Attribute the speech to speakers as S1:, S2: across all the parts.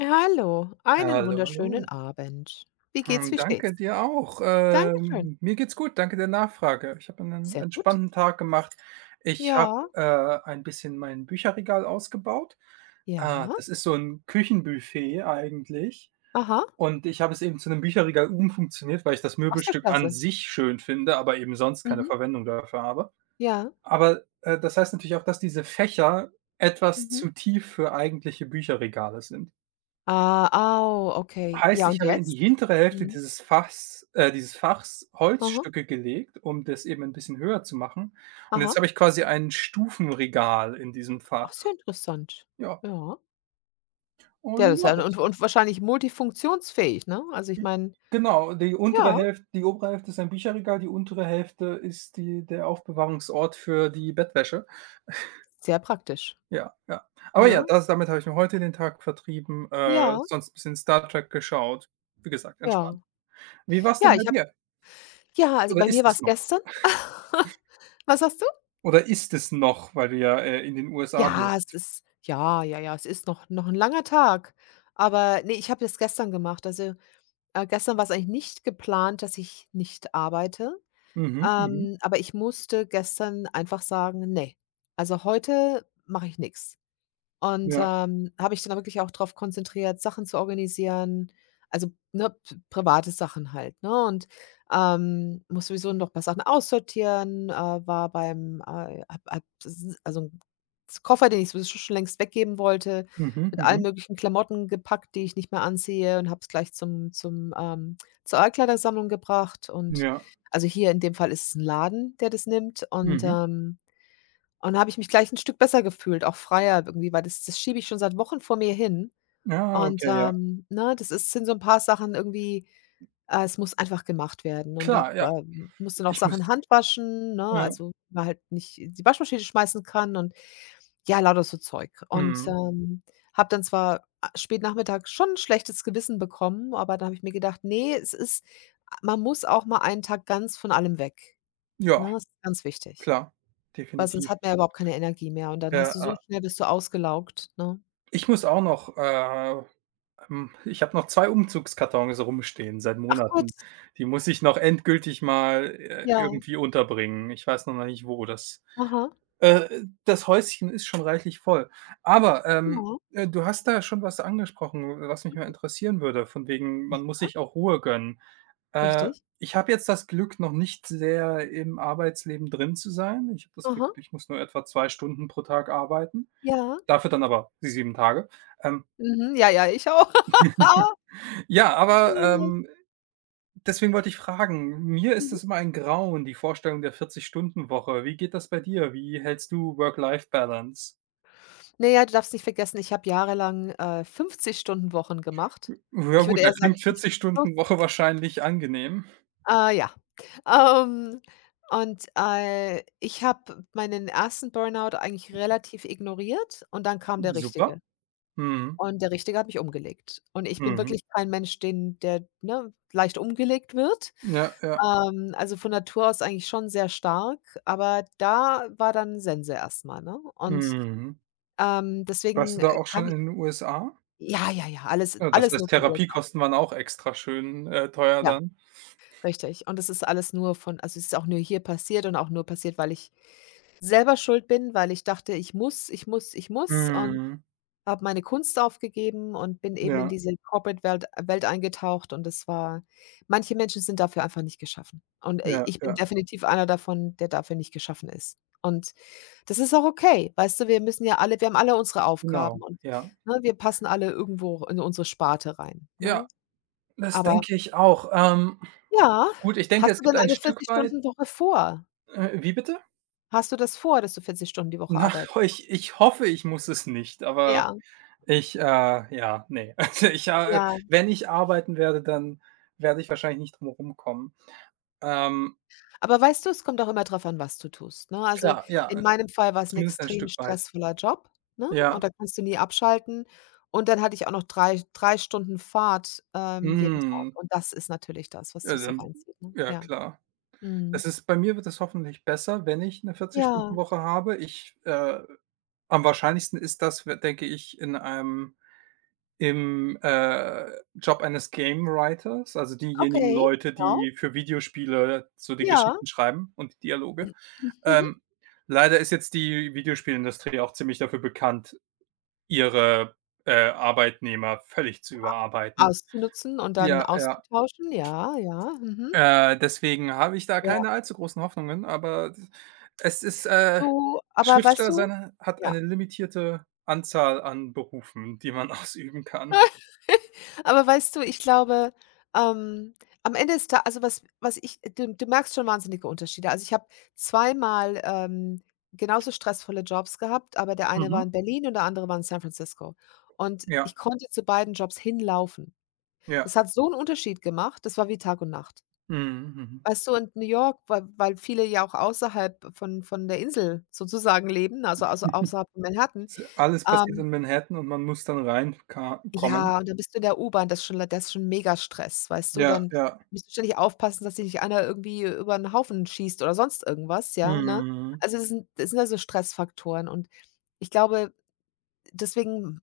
S1: Hallo, einen
S2: Hallo,
S1: wunderschönen
S2: hallo.
S1: Abend. Wie geht's,
S2: Hm,
S1: wie steht's?
S2: danke dir auch.
S1: Dankeschön.
S2: Mir geht's gut, danke der Nachfrage. Ich habe einen
S1: Sehr gut.
S2: entspannten Tag gemacht. Ich habe,
S1: Ja,
S2: ein bisschen mein Bücherregal ausgebaut.
S1: ja.
S2: Das ist so ein Küchenbuffet eigentlich
S1: Aha,
S2: und ich habe es eben zu einem Bücherregal umfunktioniert, weil ich das
S1: aus der
S2: Möbelstück an
S1: Klasse.
S2: sich schön finde, aber eben sonst keine
S1: Mhm.
S2: Verwendung dafür habe.
S1: Ja.
S2: Aber das heißt natürlich auch, dass diese Fächer etwas
S1: Mhm.
S2: zu tief für eigentliche Bücherregale sind.
S1: Ah, au, okay.
S2: Heißt,
S1: Ja,
S2: ich
S1: und
S2: habe in die
S1: jetzt?
S2: hintere Hälfte
S1: Mhm.
S2: dieses Fachs dieses Fachs
S1: Aha,
S2: Holzstücke gelegt, um das eben ein bisschen höher zu machen. Und jetzt
S1: aha.
S2: habe ich quasi ein Stufenregal in diesem
S1: Ach,
S2: Fach.
S1: sehr interessant.
S2: Ja,
S1: Ja. Ja,
S2: und
S1: das ist
S2: ja,
S1: ja und
S2: das
S1: und wahrscheinlich multifunktionsfähig, ne? Also, ich meine
S2: genau, die untere
S1: ja,
S2: Hälfte die obere Hälfte ist ein Bücherregal, die untere Hälfte ist die der Aufbewahrungsort für die Bettwäsche.
S1: sehr praktisch,
S2: Ja, ja. Aber
S1: ne?
S2: ja, das damit habe ich mir heute den Tag vertrieben,
S1: Ja,
S2: sonst bisschen Star Trek geschaut. Wie gesagt, entspannt.
S1: ja.
S2: Wie war's denn
S1: Ja,
S2: bei
S1: ich habe
S2: dir?
S1: ja, also,
S2: Oder
S1: bei mir
S2: ist
S1: war
S2: es
S1: es
S2: noch?
S1: gestern. Was hast
S2: Oder ist es noch, weil du ja, in den USA
S1: Ja, es
S2: bist?
S1: ist ja, ja, ja, es ist noch ein langer Tag. Aber nee, ich habe das gestern gemacht. Also, gestern war es eigentlich nicht geplant, dass ich nicht arbeite.
S2: Mhm, mhm.
S1: Aber ich musste gestern einfach sagen: nee, also heute mache ich nichts. Und,
S2: Ja.
S1: habe ich dann wirklich auch darauf konzentriert, Sachen zu organisieren, also, ne, p private Sachen halt, ne? Und, musste sowieso noch ein paar Sachen aussortieren, war beim, habe habe s also 'n Koffer, den ich sowieso schon längst weggeben wollte,
S2: Mhm,
S1: mit allen
S2: mhm.
S1: möglichen Klamotten gepackt, die ich nicht mehr anziehe und habe es gleich zur Altkleidersammlung gebracht und
S2: Ja.
S1: also, hier in dem Fall ist es 'n Laden, der das nimmt und,
S2: Mhm.
S1: ähm und da habe ich mich gleich 'n Stück besser gefühlt, auch freier irgendwie, weil das schiebe ich schon seit Wochen vor mir hin.
S2: Ah,
S1: Und,
S2: okay, ja.
S1: ne, das ist sind so 'n paar Sachen irgendwie es muss einfach gemacht werden und habe
S2: Klar, ja.
S1: musste noch
S2: Ich
S1: Sachen
S2: müsste
S1: handwaschen, ne,
S2: ja.
S1: also, war halt nicht in die Waschmaschine schmeißen kann und ja, lauter so Zeug. Und,
S2: Mhm.
S1: habe dann zwar a spät Nachmittag schon 'n schlechtes Gewissen bekommen, aber da habe ich mir gedacht: „Ne, es ist man muss auch mal einen Tag ganz von allem weg",
S2: Ja,
S1: ne? Ist ganz wichtig.
S2: klar,
S1: Weil
S2: definitiv.
S1: sonst hat man ja überhaupt keine Energie mehr und dann
S2: Ja,
S1: hast du so
S2: ah,
S1: schnell bist du ausgelaugt, ne?
S2: ich muss auch noch, Hm, ich habe noch 2 Umzugskartons rumstehen seit
S1: Ach Gott,
S2: Monaten. Die muss ich noch endgültig mal,
S1: ja.
S2: irgendwie unterbringen. Ich weiß noch nicht wo. Das
S1: Aha.
S2: äh, das Häuschen ist schon reichlich voll. Aber, ähm,
S1: Ja.
S2: äh, du hast da schon was angesprochen, was mich mal interessieren würde, von wegen,
S1: Ja,
S2: man muss sich auch Ruhe gönnen. Äh,
S1: richtig.
S2: Ich habe jetzt das Glück, noch nicht sehr im Arbeitsleben drin zu sein. Ich habe das Glück,
S1: Aha.
S2: ich muss nur etwa 2 Stunden pro Tag arbeiten,
S1: Ja.
S2: dafür dann aber die 7 Tage. Ähm,
S1: Mhm. Ja, ja, ich auch.
S2: ja, aber, ähm Deswegen wollte ich fragen, mir ist
S1: Mhm.
S2: es immer ein Grauen, die Vorstellung der 40-Stunden-Woche. Wie geht das bei dir? Wie hältst du Work-Life-Balance?
S1: Na ja, du darfst nicht vergessen, ich habe jahrelang, 50 Stunden Wochen gemacht.
S2: Ja
S1: Ich
S2: gut,
S1: würde
S2: da
S1: eher sagen
S2: klingt
S1: 50 plus.
S2: 40-Stunden-Woche wahrscheinlich angenehm.
S1: Ja. Ähm, und ich habe meinen ersten Burnout eigentlich relativ ignoriert und dann kam der
S2: Super.
S1: richtige.
S2: Mhm.
S1: Und der Richtige hat mich umgelegt. Und ich bin
S2: Mhm.
S1: wirklich kein Mensch, den der, ne, leicht umgelegt wird.
S2: Ja, ja.
S1: Also, von Natur aus eigentlich schon sehr stark, aber da war dann Sense erstmal, ne? Und,
S2: Mhm. Warst
S1: deswegen,
S2: du da auch schon
S1: kann ich
S2: in den USA?
S1: ja, ja, ja, alles
S2: Ja, das
S1: alles
S2: heißt,
S1: nur von USA.
S2: Therapiekosten waren auch extra schön, teuer
S1: Ja,
S2: dann.
S1: richtig. Und das ist alles nur von also, es ist auch nur hier passiert und auch nur passiert, weil ich selber schuld bin, weil ich dachte: „Ich muss, ich muss, ich muss" und
S2: Mhm.
S1: habe meine Kunst aufgegeben und bin eben in
S2: Ja,
S1: diese Corporate-Welt Welt eingetaucht und das war manche Menschen sind dafür einfach nicht geschaffen und,
S2: ja,
S1: ich bin
S2: ja.
S1: definitiv einer davon, der dafür nicht geschaffen ist. Und das ist auch okay, weißt du, wir müssen ja alle wir haben alle unsere
S2: Genau,
S1: Aufgaben und,
S2: ja.
S1: ne, wir passen alle irgendwo in unsere Sparte rein,
S2: Ja,
S1: ne?
S2: das
S1: Aber
S2: denke ich auch.
S1: ja,
S2: Gut, ich denke,
S1: hast
S2: es
S1: du
S2: gibt
S1: denn
S2: ein
S1: eine
S2: Stück weit
S1: 40-Stunden-Woche vor?
S2: wie bitte?
S1: Hast du das vor, dass du 40 Stunden die Woche
S2: Na,
S1: arbeit.
S2: ho ich ich hoffe, ich muss es nicht, aber
S1: Ja,
S2: ich ja, ne. Also, ich
S1: ja.
S2: wenn ich arbeiten werde, dann werde ich wahrscheinlich nicht drum rumkommen. Ähm,
S1: Aber weißt du, es kommt auch immer drauf an, was du tust, ne? Also,
S2: klar,
S1: in
S2: ja,
S1: meinem Fall war's 'n
S2: zumindest ein
S1: extrem
S2: Stück weit.
S1: stressvoller Job, ne, und
S2: Ja,
S1: da kannst du nie abschalten. Und dann hatte ich auch noch drei Stunden Fahrt, jeden Tag.
S2: mhm.
S1: Und das ist natürlich das, was
S2: Ja,
S1: dich so
S2: dann
S1: reinzieht, ne?
S2: ja
S1: Ja.
S2: klar.
S1: Mhm.
S2: Das ist bei mir wird es hoffentlich besser, wenn ich eine vierzig Stunden
S1: Ja,
S2: Woche habe. Ich am wahrscheinlichsten ist das, denke ich, in einem im Job eines Game Writers, also diejenigen
S1: okay,
S2: Leute,
S1: genau.
S2: die für Videospiele so die
S1: Ja.
S2: Geschichten schreiben und die Dialoge.
S1: Mhm.
S2: Ähm, leider ist jetzt die Videospielindustrie auch ziemlich dafür bekannt, ihre Arbeitnehmer völlig zu überarbeiten.
S1: Auszunutzen und dann
S2: Ja, ja.
S1: auszutauschen. Ja, ja. Mhm.
S2: Deswegen habe ich da
S1: Ja.
S2: keine allzu großen Hoffnungen, aber es ist.
S1: Du, aber weißt
S2: Schriftsteller
S1: du
S2: sein hat
S1: ja.
S2: eine limitierte Anzahl an Berufen, die man ausüben kann.
S1: Aber weißt du, ich glaube, ähm, am Ende ist da also was was ich du du merkst schon wahnsinnige Unterschiede. Also, ich habe zweimal, genauso stressvolle Jobs gehabt, aber der eine war
S2: Mhm.
S1: in Berlin und der andere war in San Francisco. Und
S2: Ja,
S1: ich konnte zu beiden Jobs hinlaufen.
S2: ja.
S1: Das hat so einen Unterschied gemacht, das war wie Tag und Nacht.
S2: Mhm, mhm.
S1: Weißt du, in New York, weil viele ja auch außerhalb von der Insel sozusagen leben, außerhalb von Manhattan.
S2: Ist alles passiert
S1: ähm
S2: in Manhattan und man muss dann reinkommen.
S1: Ja, und dann bist du in der U-Bahn, das ist schon Megastress, weißt du?
S2: Ja,
S1: Dann
S2: ja.
S1: musst du ständig aufpassen, dass dich nicht einer irgendwie über 'n Haufen schießt oder sonst irgendwas, ja, ne?
S2: Mhm.
S1: Also, das sind ja so Stressfaktoren und ich glaube, deswegen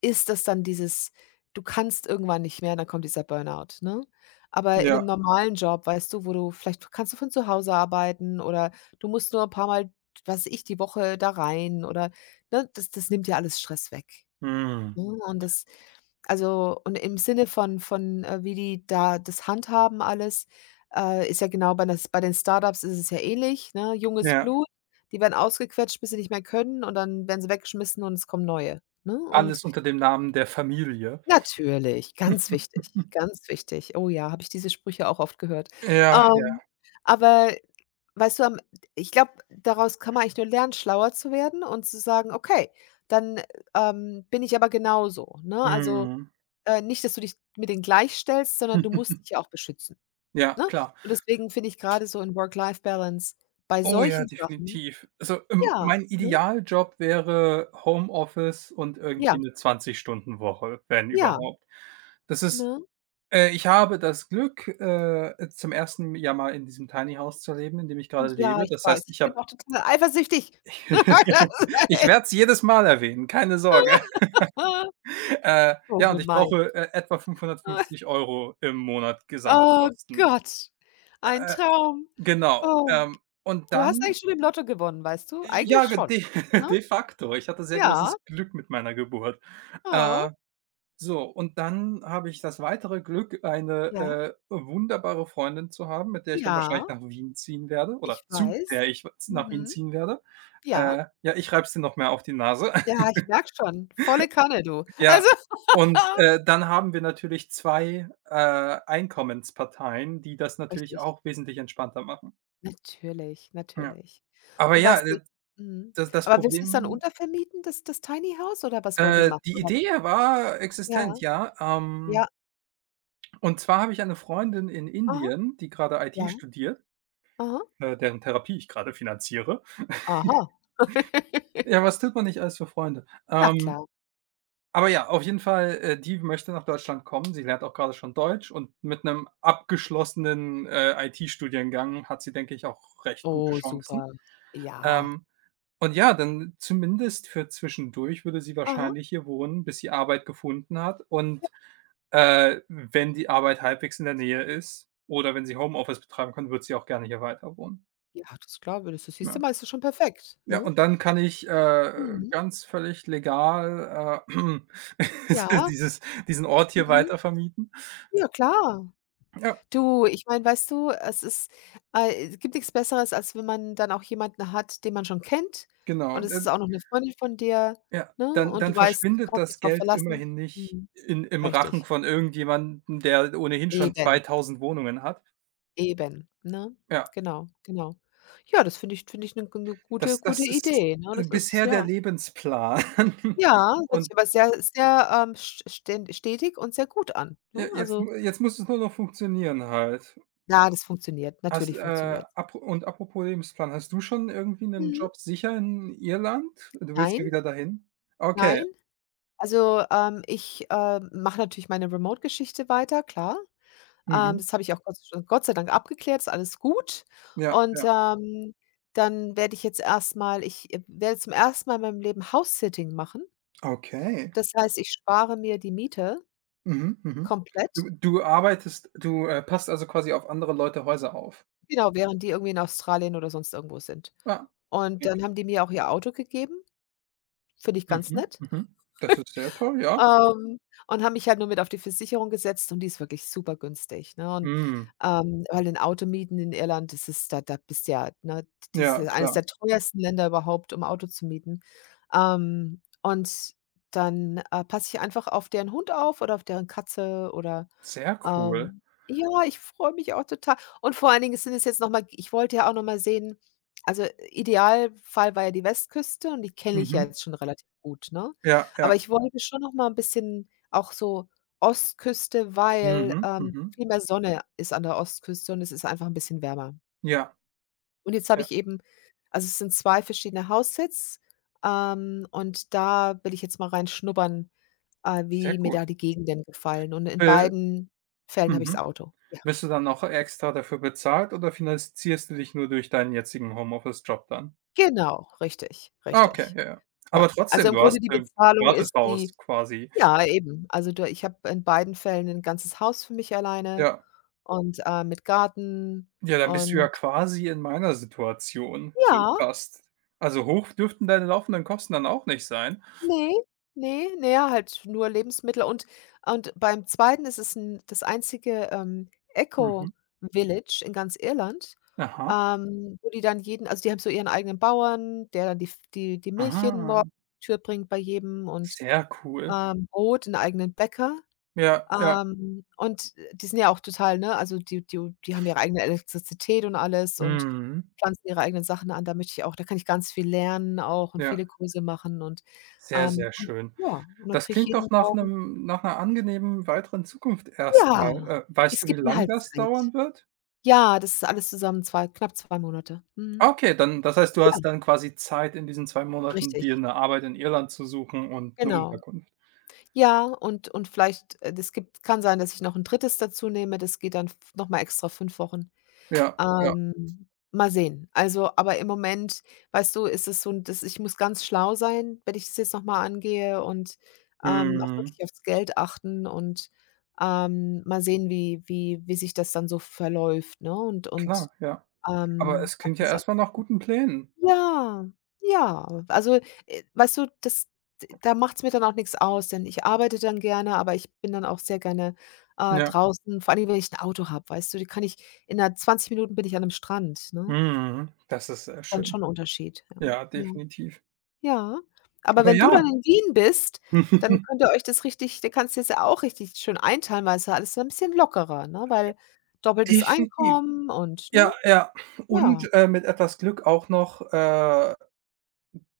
S1: ist das dann dieses du kannst irgendwann nicht mehr, dann kommt dieser Burnout, ne? Aber in 'nem
S2: Ja.
S1: normalen Job, weißt du, wo du vielleicht kannst du von zu Hause arbeiten oder du musst nur 'n paarmal, was weiß ich, die Woche da rein oder ne, das nimmt ja alles Stress weg.
S2: Mhm.
S1: Ne, und das also, und im Sinne von wie die da das handhaben alles, ist ja genau bei das bei den Startups ist es ja ähnlich, ne? Junges
S2: Ja.
S1: Blut, die werden ausgequetscht, bis sie nicht mehr können und dann werden sie weggeschmissen und es kommen neue, ne? Und
S2: Alles unter dem Namen der Familie.
S1: natürlich, ganz wichtig, ganz wichtig. Oh ja, habe ich diese Sprüche auch oft gehört.
S2: Ja, ja.
S1: Ähm, aber weißt du, am ich glaube, daraus kann man eigentlich nur lernen, schlauer zu werden und zu sagen: „Okay, dann, bin ich aber genauso", ne? Also
S2: Mhm.
S1: nicht, dass du dich mit denen gleichstellst, sondern du musst dich ja auch beschützen,
S2: Ja,
S1: ne?
S2: klar.
S1: Und deswegen finde ich grade so in Work-Life-Balance bei
S2: Oh ja,
S1: solchen Sachen
S2: definitiv. Also,
S1: ja,
S2: mein
S1: ne?
S2: Idealjob wäre Homeoffice und irgendwie
S1: Ja,
S2: eine 20- Stunden-Woche, wenn
S1: ja,
S2: überhaupt. Das ist
S1: ne?
S2: ich habe das Glück, zum ersten Jahr mal in diesem Tiny House zu leben, in dem ich gerade
S1: Ja,
S2: lebe.
S1: ich
S2: Das heißt,
S1: weiß,
S2: ich
S1: ich
S2: habe
S1: bin auch total eifersüchtig. Das ist
S2: ich
S1: echt
S2: werde es jedes Mal erwähnen, keine Sorge.
S1: so
S2: Ja, und ich
S1: gemein.
S2: brauche, etwa 550 Euro im Monat
S1: Oh
S2: Gesamtkosten.
S1: Gott, ein Traum.
S2: Genau,
S1: Oh,
S2: und
S1: du hast
S2: dann
S1: eigentlich schon im Lotto gewonnen, weißt du?
S2: ja,
S1: Eigentlich
S2: ge
S1: schon,
S2: de
S1: ne?
S2: de facto. Ich hatte sehr
S1: Ja,
S2: großes Glück mit meiner Geburt. Äh,
S1: oh,
S2: so, und dann habe ich das weitere Glück, eine,
S1: ja,
S2: wunderbare Freundin zu haben, mit der ich dann
S1: ja,
S2: wahrscheinlich nach Wien ziehen werde oder
S1: ich
S2: zu der
S1: weiß.
S2: ich nach Wien
S1: Mhm,
S2: ziehen werde.
S1: ja.
S2: Ja, ich reibe es dir noch mehr auf die Nase.
S1: Ja, ich merke schon, volle Kanne, du.
S2: Ja,
S1: Also
S2: und, dann haben wir natürlich 2 Einkommensparteien, die das natürlich
S1: richtig.
S2: auch wesentlich entspannter machen.
S1: Natürlich,
S2: Ja.
S1: natürlich.
S2: Aber
S1: Und
S2: ja,
S1: weißt du, mhm.
S2: das das
S1: Aber willst du es dann
S2: Problem
S1: untervermieten, das Tiny House, oder was wollt ihr machen?
S2: die
S1: Oder
S2: Idee war existent,
S1: ja,
S2: ja.
S1: ja,
S2: Und zwar habe ich eine Freundin in
S1: aha,
S2: Indien, die grade IT
S1: ja,
S2: studiert,
S1: aha,
S2: deren Therapie ich gerade finanziere.
S1: aha.
S2: Ja, was tut man nicht alles für Freunde?
S1: Na klar.
S2: Aber ja, auf jeden Fall, die möchte nach Deutschland kommen. Sie lernt auch gerade schon Deutsch und mit 'nem abgeschlossenen, IT-Studiengang hat sie, denke ich, auch recht gute
S1: Oh,
S2: Chancen.
S1: super. Ja,
S2: Ähm, und ja, dann zumindest für zwischendurch würde sie
S1: aha.
S2: wahrscheinlich hier wohnen, bis sie Arbeit gefunden hat. Und, wenn die Arbeit halbwegs in der Nähe ist oder wenn sie Homeoffice betreiben kann, wird sie auch gerne hier weiter wohnen,
S1: Ja, das glaube ich. Das siehst du
S2: ja.
S1: mal, ist doch schon perfekt,
S2: Ja.
S1: ne?
S2: Und dann kann ich,
S1: Mhm.
S2: ganz völlig legal,
S1: Ja,
S2: dieses diesen Ort hier
S1: mhm.
S2: weitervermieten.
S1: Ja, klar.
S2: Ja,
S1: Du, ich meine, weißt du, es gibt nichts Besseres, als wenn man dann auch jemanden hat, den man schon kennt
S2: genau.
S1: und es ist
S2: Dann
S1: auch noch eine Freundin von dir,
S2: ja,
S1: ne,
S2: dann
S1: und
S2: dann
S1: du weißt, du
S2: verschwindet
S1: kannst dich
S2: das
S1: drauf
S2: Geld
S1: verlassen.
S2: immerhin nicht
S1: Mhm,
S2: in im Rachen
S1: richtig.
S2: von irgendjemandem, der ohnehin schon
S1: Eben,
S2: 2000 Wohnungen hat.
S1: eben, ne?
S2: Ja,
S1: Genau, genau. Ja, das finde ich eine gute
S2: das
S1: gute
S2: das ist
S1: Idee, ne? Das ist
S2: bisher der
S1: ja.
S2: Lebensplan.
S1: Ja, hört
S2: Und
S1: sich aber sehr sehr, st sten stetig und sehr gut an, ne?
S2: ja,
S1: Also,
S2: jetzt muss es nur noch funktionieren halt.
S1: ja, das funktioniert.
S2: Hast
S1: Natürlich funktioniert.
S2: ap und apropos Lebensplan, hast du schon irgendwie 'nen
S1: Mhm.
S2: Job sicher in Irland? Du willst ja
S1: Nein,
S2: wieder dahin? Okay,
S1: nein. Also, ich mache natürlich meine Remote-Geschichte weiter, klar.
S2: mhm.
S1: Das habe ich auch Gott sei Dank abgeklärt, ist alles gut.
S2: Ja,
S1: Und,
S2: ja.
S1: dann werde ich jetzt erstmal, werde zum ersten Mal in meinem Leben House-Sitting machen.
S2: Okay.
S1: Das heißt, ich spare mir die Miete
S2: Mhm, mhm.
S1: komplett,
S2: Du passt also quasi auf andere Leute Häuser auf?
S1: genau, während die irgendwie in Australien oder sonst irgendwo sind.
S2: Ja,
S1: Und
S2: schick.
S1: dann haben die mir auch ihr Auto gegeben, finde ich ganz
S2: Mhm,
S1: nett.
S2: mhm. Das ist sehr toll, ja.
S1: Ähm, und habe mich halt nur mit auf die Versicherung gesetzt und die ist wirklich super günstig, ne? Und,
S2: Mhm.
S1: weil 'n Auto mieten in Irland, das ist da bist ja ne, das
S2: Ja,
S1: ist eines
S2: klar.
S1: der teuersten Länder überhaupt, um Auto zu mieten. Und dann, passe ich einfach auf deren Hund auf oder auf deren Katze oder
S2: Sehr cool.
S1: ähm, ja, ich freue mich auch total. Und vor allen Dingen sind es jetzt noch mal ich wollte ja auch noch mal sehen also, Idealfall war ja die Westküste und die kenne ich ja
S2: Mhm.
S1: jetzt schon relativ gut, ne?
S2: Ja,
S1: Aber
S2: ja.
S1: ich wollte schon noch mal 'n bisschen auch so Ostküste, weil,
S2: Mhm, mhm.
S1: viel mehr Sonne ist an der Ostküste und es ist einfach ein bisschen wärmer.
S2: Ja,
S1: Und jetzt habe
S2: ja.
S1: ich eben also, es sind 2 verschiedene Houses, und da will ich jetzt mal reinschnuppern,
S2: Sehr
S1: wie mir
S2: cool.
S1: da die Gegenden gefallen. Und in
S2: Äh,
S1: beiden Fällen habe ich das
S2: mhm.
S1: Auto.
S2: Wirst du dann noch extra dafür bezahlt oder finanzierst du dich nur durch deinen jetzigen Homeoffice-Job dann?
S1: Genau, richtig,
S2: Ah, okay,
S1: richtig.
S2: ja, ja.
S1: Ja.
S2: Aber
S1: Also,
S2: trotzdem,
S1: im
S2: du hast
S1: Grunde die
S2: 'n
S1: Bezahlung ist die
S2: Gratishaus quasi.
S1: ja, eben. Also, da ich habe in beiden Fällen 'n ganzes Haus für mich alleine
S2: Ja.
S1: und, mit Garten
S2: Ja, dann bist du ja
S1: und
S2: quasi in meiner Situation, so
S1: ja,
S2: fast. Also, hoch dürften deine laufenden Kosten dann auch nicht sein.
S1: ne, ne, na ja, halt nur Lebensmittel und beim zweiten ist es 'n das einzige,
S2: Mhm.
S1: Eco-Village in ganz Irland,
S2: Aha.
S1: wo die dann jeden also, die haben so ihren eigenen Bauern, der dann die F die die Milch jeden Morgen
S2: Ah,
S1: zur Tür bringt bei jedem und.
S2: sehr cool.
S1: Brot, 'n eigenen Bäcker,
S2: Ja, ja.
S1: und die sind ja auch total, ne also die haben ihre eigene Elektrizität und alles und
S2: Mhm.
S1: pflanzen ihre eigenen Sachen an. Da möchte ich auch da kann ich ganz viel lernen auch und
S2: Ja,
S1: viele Kurse machen
S2: sehr, sehr
S1: und
S2: schön.
S1: ja, und dann
S2: Das
S1: kriege ich
S2: klingt
S1: jeden
S2: doch nach
S1: Morgen
S2: 'nem nach 'ner angenehmen weiteren Zukunft erst mal.
S1: ja,
S2: Weißt
S1: es
S2: du, wie
S1: gibt mir
S2: lang
S1: halt
S2: das
S1: Zeit.
S2: dauern wird?
S1: Ja, das ist alles zusammen 2 knapp 2 Monate. Mhm.
S2: Okay, dann das heißt, du
S1: Ja,
S2: hast dann quasi Zeit in diesen 2 Monaten,
S1: richtig,
S2: dir 'ne Arbeit in Irland zu suchen und 'ne
S1: genau.
S2: Unterkunft.
S1: Ja, und vielleicht, das gibt kann sein, dass ich noch 'n 3. dazunehme, das geht dann f noch mal extra 5 Wochen.
S2: Ja, ja.
S1: Ähm, mal sehen. Also, aber im Moment, weißt du, ist es so 'n das ich muss ganz schlau sein, wenn ich das jetzt noch mal angehe und, auch
S2: Mhm.
S1: wirklich aufs Geld achten und, mal sehen, wie sich das dann so verläuft, ne? Und und,
S2: Klar, ja. Aber
S1: ähm,
S2: es
S1: ob
S2: klingt ja
S1: das a
S2: erst mal nach guten Plänen.
S1: ja, ja. Also, weißt du, das da macht es mir dann auch nichts aus, denn ich arbeite dann gerne, aber ich bin dann auch sehr gerne,
S2: Ja.
S1: draußen, vor allem, wenn ich ein Auto habe, weißt du, die kann ich in na 20 Minuten bin ich an einem Strand, ne?
S2: Mhm. Das ist sehr
S1: Dann
S2: schön.
S1: schon 'n Unterschied, ja.
S2: Ja,
S1: Ja,
S2: definitiv.
S1: ja. Aber
S2: Aber
S1: wenn du
S2: ja,
S1: dann in Wien bist, dann könnt ihr euch das richtig da kannst dir's ja auch richtig schön einteilen, weil es ist ja alles so ein bisschen lockerer, ne? Weil doppeltes
S2: definitiv.
S1: Einkommen und, ne?
S2: Ja, ja.
S1: Ja.
S2: Und, mit etwas Glück auch noch,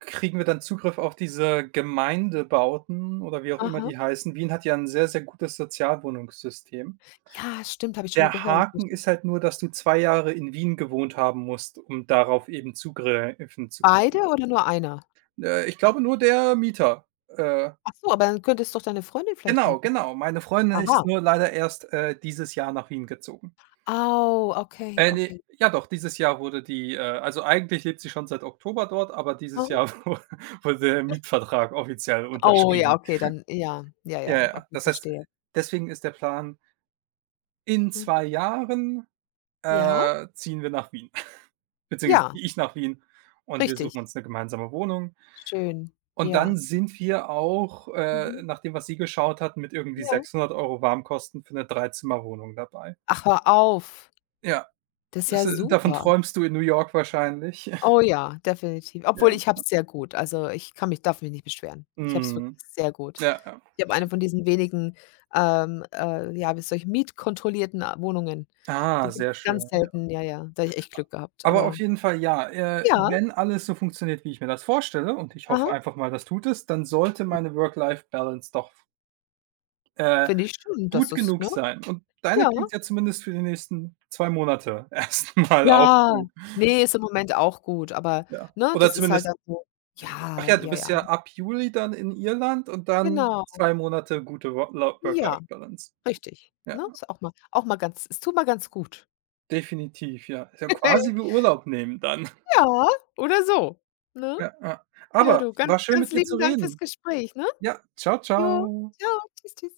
S2: kriegen wir dann Zugriff auf diese Gemeindebauten oder wie auch immer
S1: Aha.
S2: die heißen. Wien hat ja 'n sehr, sehr gutes Sozialwohnungssystem.
S1: Ja, stimmt, habe ich schon mal
S2: Der
S1: gehört.
S2: Haken ist halt nur, dass du 2 Jahre in Wien gewohnt haben musst, um darauf eben zugreifen zu können.
S1: Beide oder nur einer?
S2: Ich glaube nur der Mieter. Äh,
S1: Ach so, aber dann könntest doch deine Freundin vielleicht
S2: genau,
S1: mieten.
S2: genau. Meine Freundin
S1: Aha.
S2: ist nur leider erst, dieses Jahr nach Wien gezogen.
S1: Oh, okay,
S2: Ne,
S1: okay.
S2: ja doch, dieses Jahr wurde die, also eigentlich lebt sie schon seit Oktober dort, aber dieses
S1: Mhm.
S2: Jahr wu wurde der Mietvertrag offiziell
S1: Oh ja,
S2: unterschrieben.
S1: okay, dann ja, ja,
S2: Ja,
S1: ja,
S2: ja.
S1: okay,
S2: Das heißt,
S1: verstehe.
S2: deswegen ist der Plan, in zwei
S1: Mhm.
S2: Jahren,
S1: Ja,
S2: ziehen wir nach Wien. Beziehungsweise
S1: ja,
S2: ziehe ich nach Wien und wir suchen
S1: richtig.
S2: uns 'ne gemeinsame Wohnung.
S1: Schön.
S2: Und
S1: Ja.
S2: dann sind wir auch,
S1: Mhm.
S2: nach dem, was sie geschaut hat, mit irgendwie
S1: Ja.
S2: 600 Euro Warmkosten für 'ne Dreizimmerwohnung dabei.
S1: Ach, hör auf.
S2: Ja,
S1: Das ist
S2: das
S1: ja
S2: davon
S1: super.
S2: träumst du in New York wahrscheinlich.
S1: Oh ja, definitiv.
S2: Ja.
S1: Obwohl ich habe es sehr gut. Also, ich kann mich darf mich nicht beschweren. Ich habe es wirklich
S2: Mhm.
S1: sehr gut.
S2: Ja, ja.
S1: Ich habe eine von diesen wenigen, ja, wie solche mietkontrollierten a Wohnungen.
S2: Ah,
S1: Die gibt's
S2: sehr schön.
S1: ganz selten, ja, ja. Da habe ich echt Glück gehabt,
S2: Aber auf
S1: aber
S2: jeden Fall ja,
S1: ja,
S2: wenn alles so funktioniert, wie ich mir das vorstelle, und ich hoffe
S1: aha,
S2: einfach mal, das tut es, dann sollte meine Work-Life-Balance doch, äh
S1: finde ich schon, dass
S2: gut
S1: es
S2: genug
S1: ne?
S2: sein. Und deine
S1: Ja.
S2: klingt ja zumindest für die nächsten 2 Monate erstmal auch
S1: Ja.
S2: gut,
S1: Ne, ist im Moment auch gut, aber,
S2: ja.
S1: ne,
S2: Oder
S1: das ist halt
S2: zumindest
S1: dann so
S2: ach
S1: ja,
S2: ja, du
S1: ja,
S2: bist
S1: ja,
S2: ja ab Juli dann in Irland und dann
S1: genau.
S2: 2 Monate gute Wo Lo
S1: Ja,
S2: Work-Life-Balance.
S1: richtig,
S2: Ja,
S1: ne? Ist auch mal ganz es tut mal ganz gut.
S2: definitiv, ja. Ist ja quasi wie Urlaub nehmen dann.
S1: Ja, oder so, ne?
S2: Ja, ja.
S1: Ja,
S2: Aber
S1: du, ganz,
S2: war schön, mit
S1: ganz
S2: dir zu
S1: lieben Dank fürs
S2: reden.
S1: Gespräch, ne?
S2: Ja, ciao
S1: Jo,
S2: ciao
S1: tschau, tschüss, tschüss.